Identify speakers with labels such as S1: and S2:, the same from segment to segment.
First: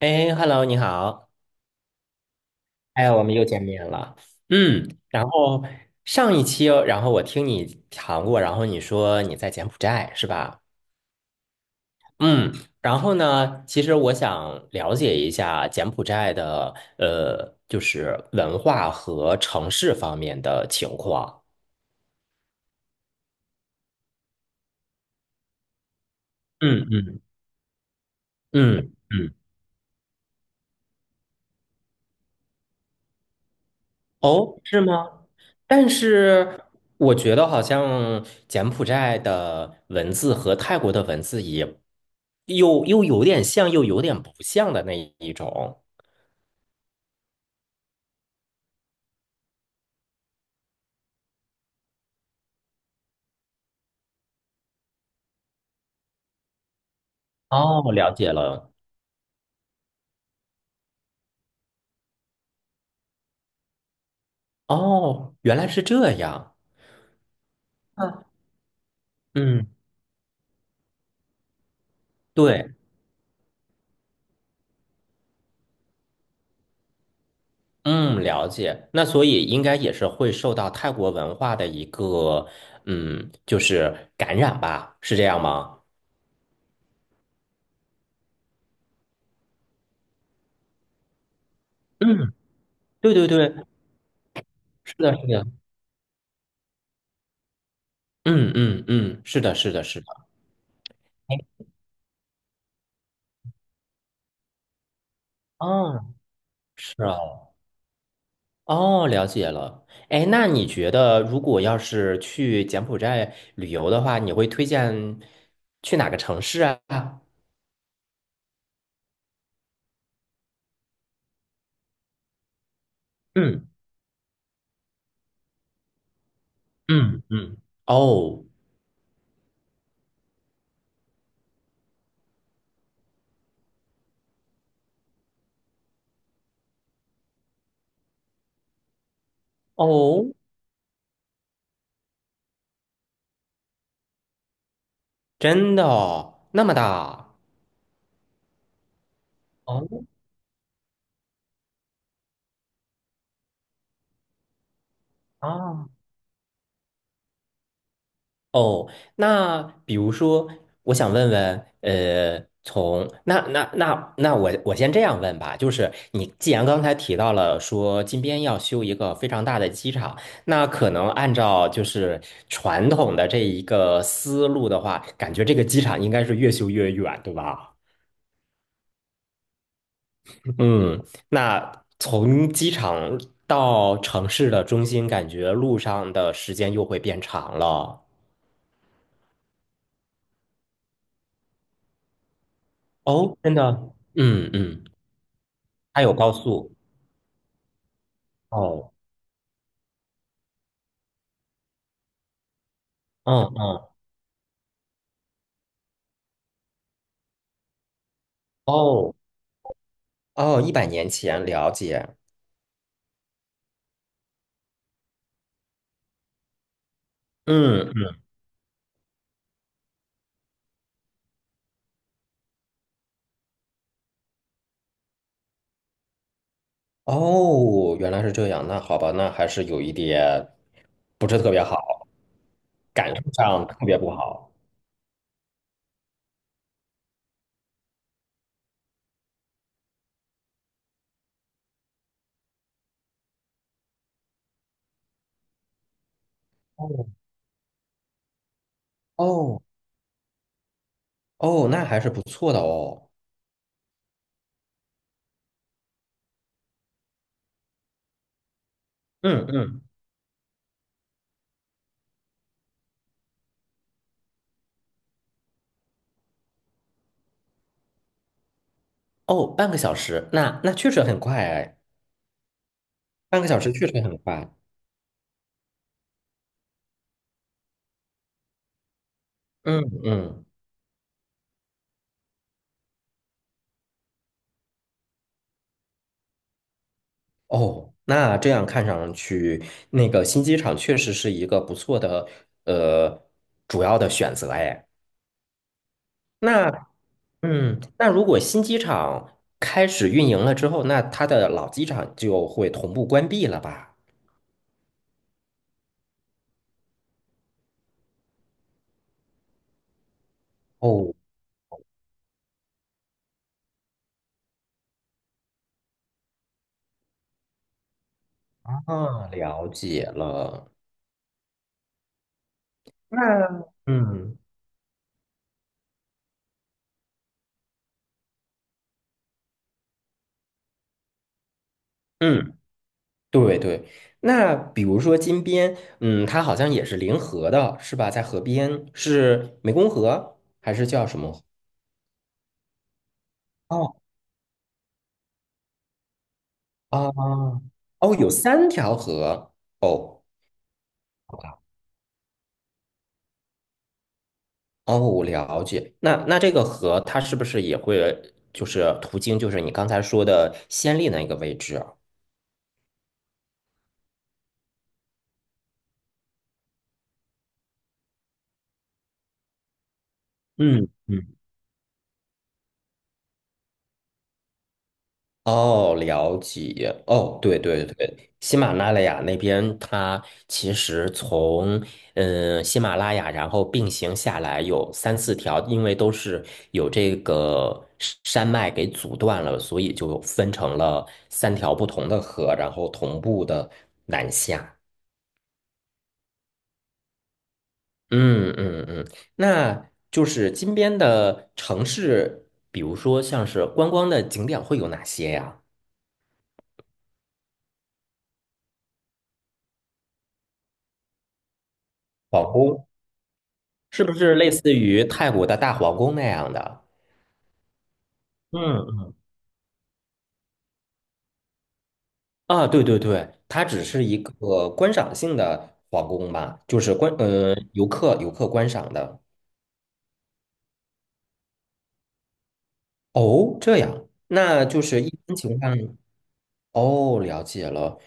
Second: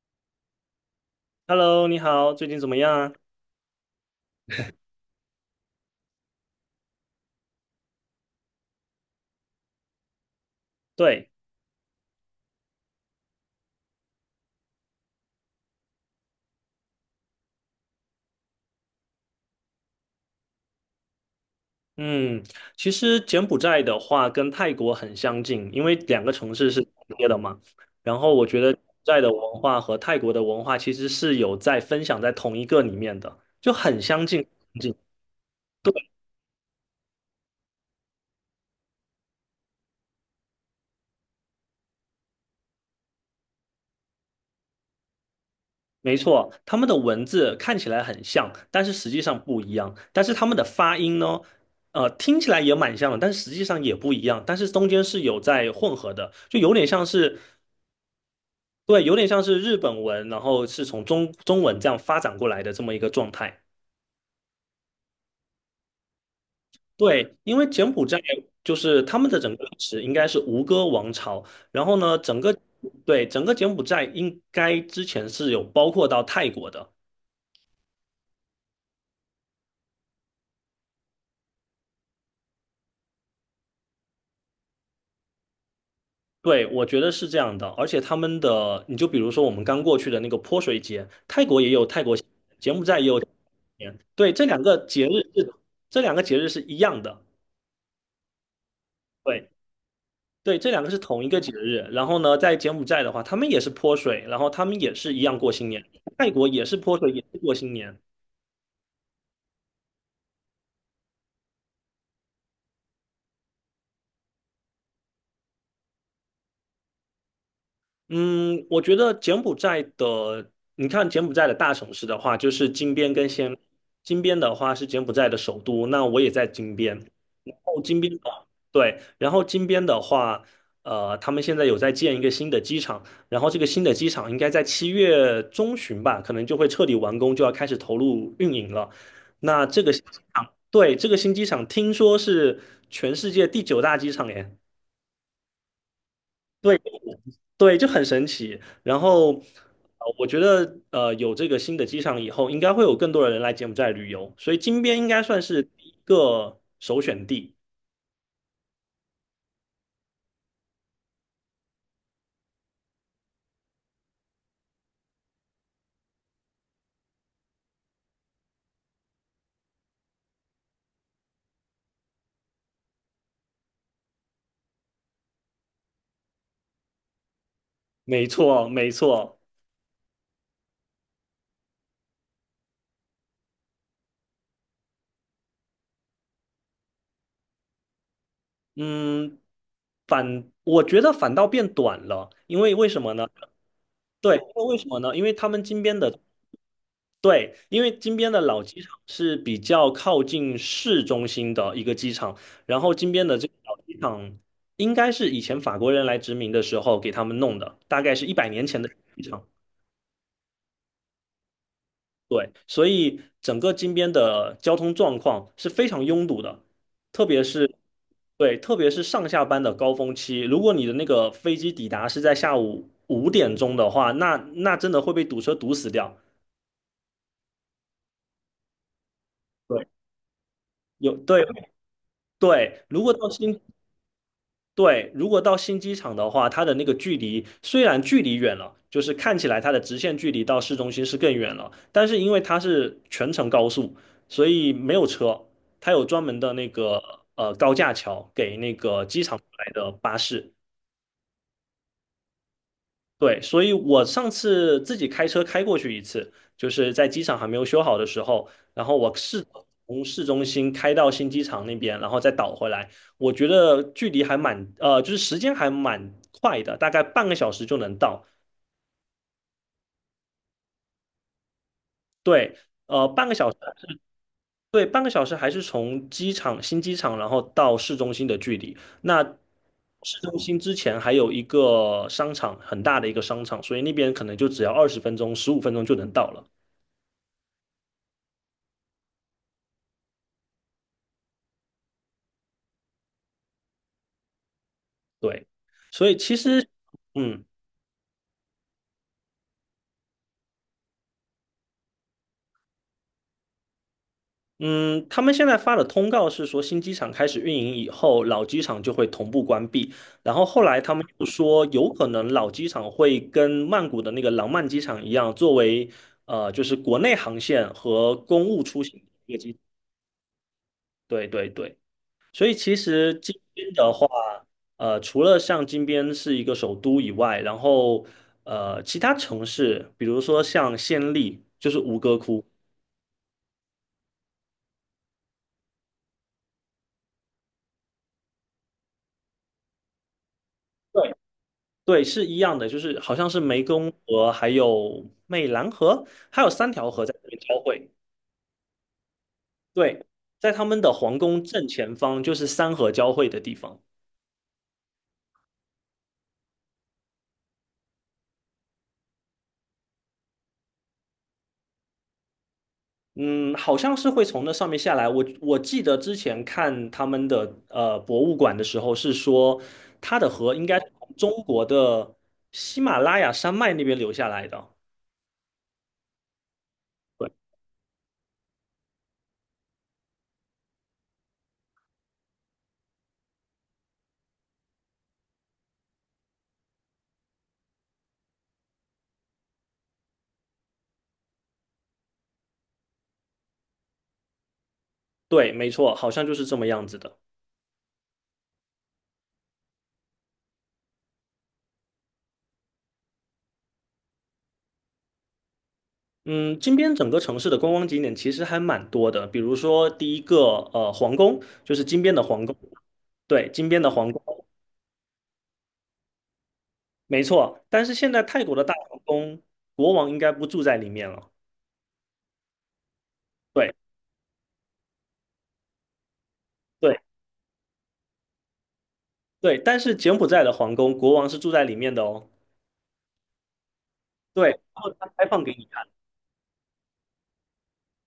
S1: 哎，Hello，你好，
S2: Hello，你好，最近怎么样
S1: 哎，
S2: 啊？
S1: 我们又见面了。然后上一期哦然后我听你谈过，然后你说你在柬埔寨是吧？
S2: 对，
S1: 嗯，然后呢，其实我想了解一下柬埔寨的就是文化和城市方面的情况。
S2: 嗯，其实柬埔寨的话跟泰国很相近，因为两个城市是
S1: 嗯
S2: 重
S1: 嗯
S2: 叠的嘛。然后我觉得柬埔
S1: 嗯
S2: 寨的
S1: 嗯
S2: 文化和泰国的文化其实是有在分享在同一个里面的，就很相近。
S1: 哦，
S2: 很
S1: 是
S2: 近
S1: 吗？但
S2: 对，
S1: 是我觉得好像柬埔寨的文字和泰国的文字也又有点像，又有点不像的那一种。
S2: 没错，他们的文字看起来很像，但是实际上不一样。但是他们的发音呢，听起来也蛮像的，但是实际上也不一样。但是中间是有在混合的，就有点像是
S1: 哦，了解了。
S2: 对，有点像是日本文，然后是从中文这样发展过来的这么一个状态。
S1: 哦，原来是这样。
S2: 对，因为柬埔寨
S1: 嗯，
S2: 就是他们的整个
S1: 嗯，
S2: 历史应该是吴哥王朝，然后呢，
S1: 对，
S2: 对，整个柬埔寨应该之前是有包括到泰国的。
S1: 嗯，了解。那所以应该也是会受到泰国文化的一个，嗯，就是感染吧，是这样吗？
S2: 对，我觉得是这样的，而且他们的，你就比如说我们刚过去的那个泼水节，泰国也有泰国新年，
S1: 嗯，
S2: 柬埔寨也
S1: 对
S2: 有柬
S1: 对
S2: 埔寨
S1: 对，
S2: 新年，对，
S1: 是的，是的，
S2: 是这两个节日是一样的。
S1: 嗯嗯嗯，是
S2: 对，
S1: 的，是的，是的。
S2: 对，这两个是同一个节日。然后呢，在柬埔寨的话，他们也是泼水，然后他们也是一样过新年。
S1: 哦。
S2: 泰国也是泼
S1: 是
S2: 水，
S1: 啊，
S2: 也是过新年。
S1: 哦，了解了。哎，那你觉得如果要是去柬埔寨旅游的话，你会推荐去哪个城市啊？
S2: 嗯，我觉得柬埔寨的，你看柬埔寨的大城市的话，就是金边跟暹，
S1: 嗯
S2: 金边的话是柬埔寨的首都，那我也在金边。
S1: 嗯
S2: 然
S1: 嗯，
S2: 后金边的，
S1: 哦
S2: 对，然后金边的话，他们现在有在建一个新的机场，然后这个新的机场应该在7月中旬吧，可能就会彻底完工，就要开始投入运营了。那这个新机
S1: 哦，
S2: 场，对，这个新机场听说是全世界第九大机场耶。
S1: 真的哦，那么
S2: 对。
S1: 大
S2: 对，就很神奇。然后，
S1: 哦
S2: 我觉得有这个新的机场以后，应该会有更多的人来柬埔寨旅游，所以金边应该算是第
S1: 啊，
S2: 一个首选地。
S1: 哦，那比如说，我想问问，从那那那那我先这样问吧，就是你既然刚才提到了说金边要修一个非常大的机场，那可能按照就是传统的这一个思路的话，感觉这个机场应该是越修越远，对吧？
S2: 没错，没错。
S1: 嗯，那从机场到城市的中心，感觉路上的时间又会变长了。
S2: 嗯，我觉得反倒变短了，因为为什么呢？
S1: 哦，真的，
S2: 对，因
S1: 嗯
S2: 为为
S1: 嗯。
S2: 什么呢？因为他们金边
S1: 它有
S2: 的
S1: 高速。
S2: 对，因为金边的老机场
S1: 哦，
S2: 是比较靠近市中心的一个机场，然后金边的
S1: 嗯
S2: 这个老
S1: 嗯，
S2: 机场应该是以前法国人来殖民的时候给他们弄的，大概是100年前的
S1: 哦
S2: 机场。
S1: 哦，一百年前了解。
S2: 对，所以整个金边的交通状况是非常拥堵的，特别是
S1: 嗯嗯，
S2: 对，特别是上下班的高峰期，如果你的那个飞机抵达是在下午5点钟的话，那那真的会被堵车堵死掉。
S1: 哦，原来是这样。那好吧，那还是有
S2: 对，
S1: 一点
S2: 有
S1: 不是
S2: 对
S1: 特别好，
S2: 对，如
S1: 感
S2: 果到
S1: 受
S2: 新
S1: 上特别不好。
S2: 对，如果到新机场的话，它的那个距离虽然距离远了，就是看起来它的直线距离到市中心是更远了，但是因为它是全程高速，所以没有车，它有专门的那个
S1: 哦
S2: 高架桥给那个机场
S1: 哦
S2: 来的巴士，
S1: 哦，那还是不错的哦。
S2: 对，所以我上次自己开车开过去一次，就是在机场还没有修好的时候，然后我试
S1: 嗯嗯，
S2: 从市中心开到新机场那边，然后再倒回来，我觉得距离还蛮，就是时间还蛮快的，大概半个小时就能到。
S1: 哦，半个小时，那那确实很快哎，
S2: 对，半个
S1: 半个
S2: 小时，
S1: 小时确实很快。
S2: 对，半个小时还是从机场新机场，然后到市中心的距离。那
S1: 嗯
S2: 市中
S1: 嗯，
S2: 心之前还有一个商场，很大的一个商场，所以那边可能就只要20分钟、15分钟就能到了。
S1: 哦，那这样看上去，那个新机场确实是一个不错的呃主要的选择哎。
S2: 对，所以其实，
S1: 那
S2: 嗯
S1: 嗯，那如果新机场开始运营了之后，那它的老机场就会同步关闭了吧？
S2: 嗯，他们现在发的通告是说，新机场开始运营以后，老机场就会同步关闭。然后后来他们
S1: 哦，
S2: 又说，有可能老机场会跟曼谷的那个廊曼机场一样，作为就是国内航线和公务出行的
S1: 啊，
S2: 一个机。
S1: 了解了。
S2: 对对对，所以其实
S1: 那
S2: 金边的话，
S1: 嗯
S2: 除了像金边是一个首都以外，然后其他城市，比如说像暹粒，就是吴哥窟。
S1: 嗯，对对。那比如说金边，嗯，它好像也是临河的，是吧？在河边，是湄公河还是叫
S2: 对
S1: 什么河？
S2: 对，是一样的，就是好像是湄公
S1: 哦
S2: 河，还有湄兰河，还有三条河在这边交
S1: 啊，
S2: 汇。
S1: 哦，有三条河
S2: 对，
S1: 哦。
S2: 在他们的皇宫正前方就是三河交汇的地方。
S1: 哦，我了解。那那这个河它是不是也会就是途经就是你刚才说的先例那个位置啊
S2: 嗯，好像是会从那上面下来。我记得之前看他们的博物馆的时候是说，它的河应该
S1: 嗯
S2: 是从中
S1: 嗯，
S2: 国的喜马拉雅山脉那边流下来的。
S1: 哦，了解。
S2: 对，
S1: 哦，对对对，喜马拉雅那边它其实从嗯喜马拉雅，然后并行下来有三四条，因为都是有这个山脉给阻断了，所以就分成了三条不同的河，然后同步的南下。
S2: 对，没错，好像就是这么样子的。
S1: 嗯嗯嗯，那就是金边的城市，比如说像是观光的景点会有哪些呀？
S2: 嗯，金边整个城市的观光景点其实还蛮多的，比如说第一个皇宫，就是金边的
S1: 皇
S2: 皇宫，
S1: 宫
S2: 对，金边的
S1: 是
S2: 皇
S1: 不是
S2: 宫，
S1: 类似于泰国的大皇宫那样的？
S2: 没错。但是现在泰国的大皇
S1: 嗯，
S2: 宫，国王应该不住在里面了。
S1: 啊，对对对，它
S2: 对
S1: 只是一个观赏性的皇宫吧，就是
S2: 对
S1: 观游客观赏的。
S2: 对，但是柬埔寨的皇宫，国王是住在里面的哦。
S1: 哦，这样，
S2: 对，然
S1: 那就
S2: 后
S1: 是
S2: 他
S1: 一
S2: 开
S1: 般
S2: 放给
S1: 情
S2: 你
S1: 况。
S2: 看，
S1: 哦，了解了。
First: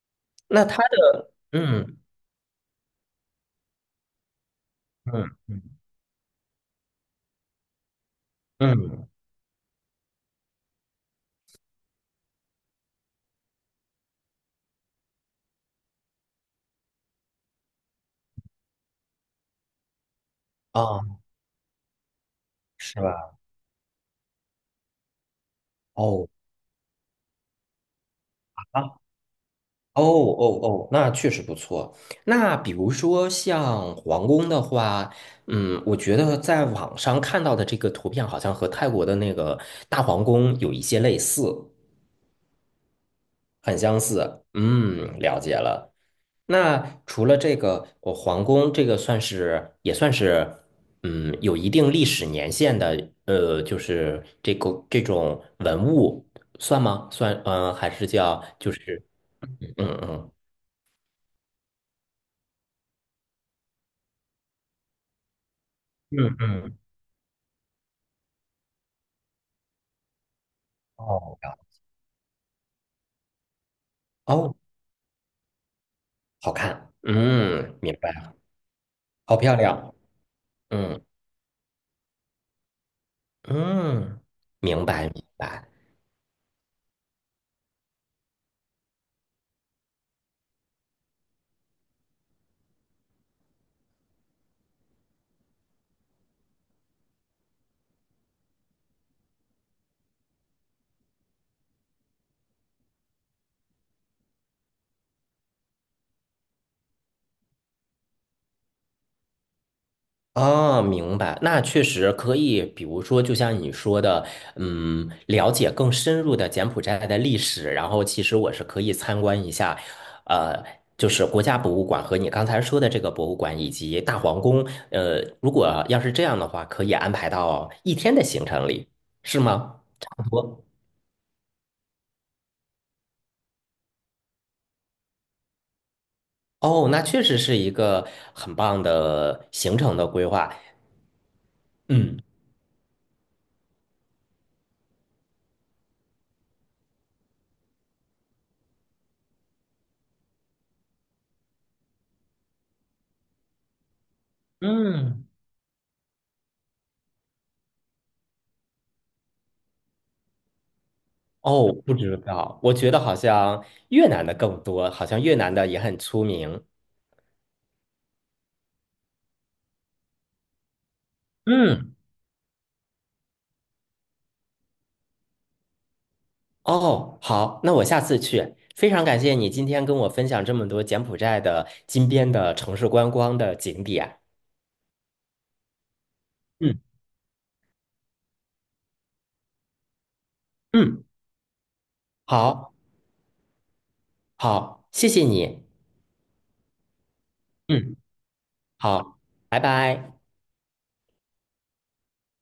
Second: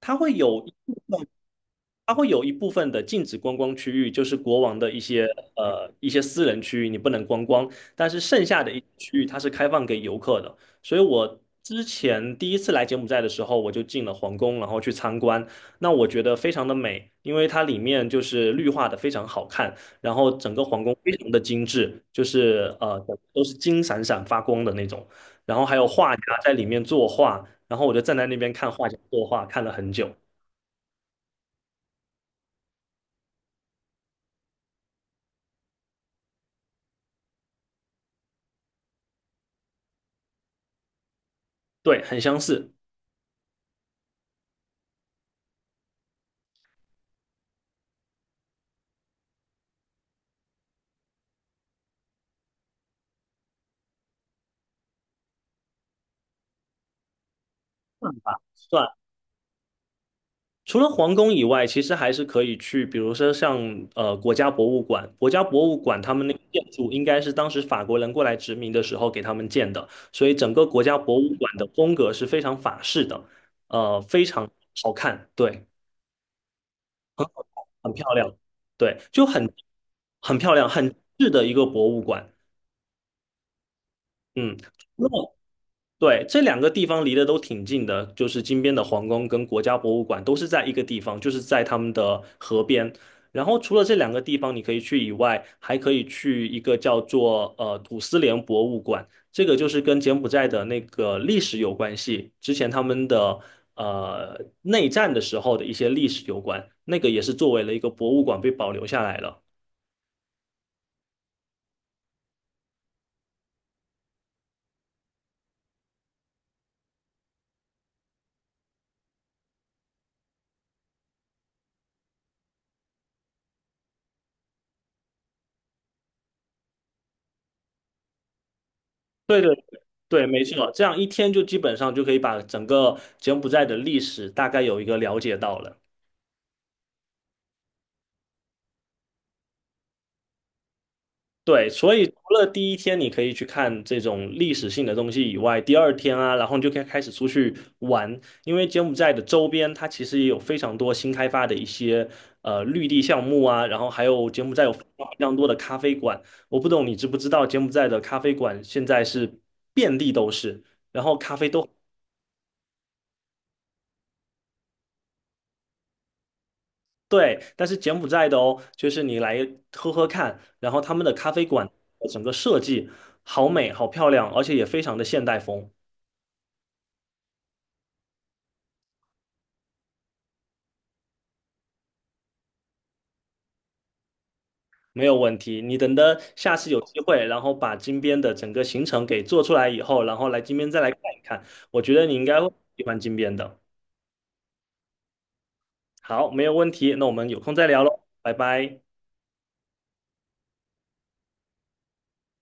S2: 它会有
S1: 那
S2: 一
S1: 它
S2: 部分
S1: 的嗯
S2: 它会有一部分的禁止观光区域，就是国王的一些
S1: 嗯嗯
S2: 一些私人区域，你不能观光。但是剩下的一些
S1: 嗯
S2: 区域，它是开放给游客的。所以我之前第一次来柬埔寨的时候，我就进了皇宫，然后去参观。那我觉得非常的美，因为它里面就是绿化的非常好看，然后整个皇宫非
S1: 啊，
S2: 常的精致，就是
S1: 是吧？
S2: 都是金闪闪发光的那种。然后还有画家
S1: 哦。
S2: 在里面作画，然后我就站在那边看画家作画，看了很
S1: 哦
S2: 久。
S1: 哦哦，那确实不错。那比如说像皇宫的话，嗯，我觉得在网上看到的这个图片好像和泰国的那个大皇宫有一些类似，
S2: 对，很相似。
S1: 很相似。嗯，了解了。那除了这个，我皇宫这个算是也算是，嗯，有一定历史年限的，就是这个这种文物算吗？算，嗯、还是叫就
S2: 算，
S1: 是，嗯嗯
S2: 除了皇宫以外，其实还是可以去，比如说像国家博物馆，国家博物馆他们那
S1: 嗯
S2: 个建
S1: 嗯，
S2: 筑应该是当时法国人过来殖民的时候给他们建的，所以整个国家博物
S1: 哦。
S2: 馆的风格是非常法式的，非常
S1: 哦，
S2: 好看，对，
S1: 好看，
S2: 很
S1: 嗯，
S2: 很
S1: 明
S2: 漂
S1: 白，了，
S2: 亮，对，就
S1: 好
S2: 很
S1: 漂亮，
S2: 很漂亮，很
S1: 嗯
S2: 质的一个博物馆，
S1: 嗯，
S2: 嗯，
S1: 明
S2: 那
S1: 白明白，
S2: 对，这两个地方离得都挺近的，就是金边的皇宫跟国家博物馆都是在一个地方，就是在他们的河边。然后除了这两个地方你可以去以外，还可以去一个叫做土司连博物馆，这个就是跟柬埔寨的那个历史有关系，之前他们的内战的时候的一些历史有关，那个也是作为了一个博物馆被保留下来了。
S1: 哦，明白，那确实可以，比如说，就像你说的，嗯，了解更深入的柬埔寨的历史，然后其实我是可以参观一下，呃，就是国家博物馆和你刚才说的这个博物馆以及大皇宫，如果要是这样的话，可以安排到一天的行程里，是
S2: 对对
S1: 吗？差
S2: 对，
S1: 不
S2: 没
S1: 多。
S2: 错，这样一天就基本上就可以把整个柬埔寨的历史大概有一个了解到了。
S1: 哦，那确实是一个很棒的行程的规划。
S2: 对，所以除
S1: 嗯
S2: 了第一天你可以去看这种历史性的东西以外，第二天啊，然后你就可以开始出去玩，因为柬埔寨的周边它其实也有非常多新开发的一些绿地项目啊，然后还有柬埔寨有非常非
S1: 嗯，
S2: 常多的咖啡馆，我不懂你知不知道柬埔寨的咖啡馆现在是遍地都是，然后咖啡都
S1: 哦，不知道，我觉得好像越南的更多，好像越南的也很出名。
S2: 对，但是柬埔寨的哦，就是你来喝喝看，然后他们的咖啡馆
S1: 嗯，
S2: 整个设计好美好漂亮，而且也非常的现代风。
S1: 哦，好，那我下次去。非常感谢你今天跟我分享这么多柬埔寨的金边的城市观光的景点。
S2: 没有问题。你等的下次
S1: 嗯
S2: 有机会，然后把金边的整个行程给做出来以后，然后来金边再来看
S1: 嗯，
S2: 一看。我觉得你应该会
S1: 好，
S2: 喜欢金边的。
S1: 好，谢谢你。
S2: 好，没有问题。那我们有空再聊
S1: 嗯，
S2: 喽，拜拜。
S1: 好，拜拜。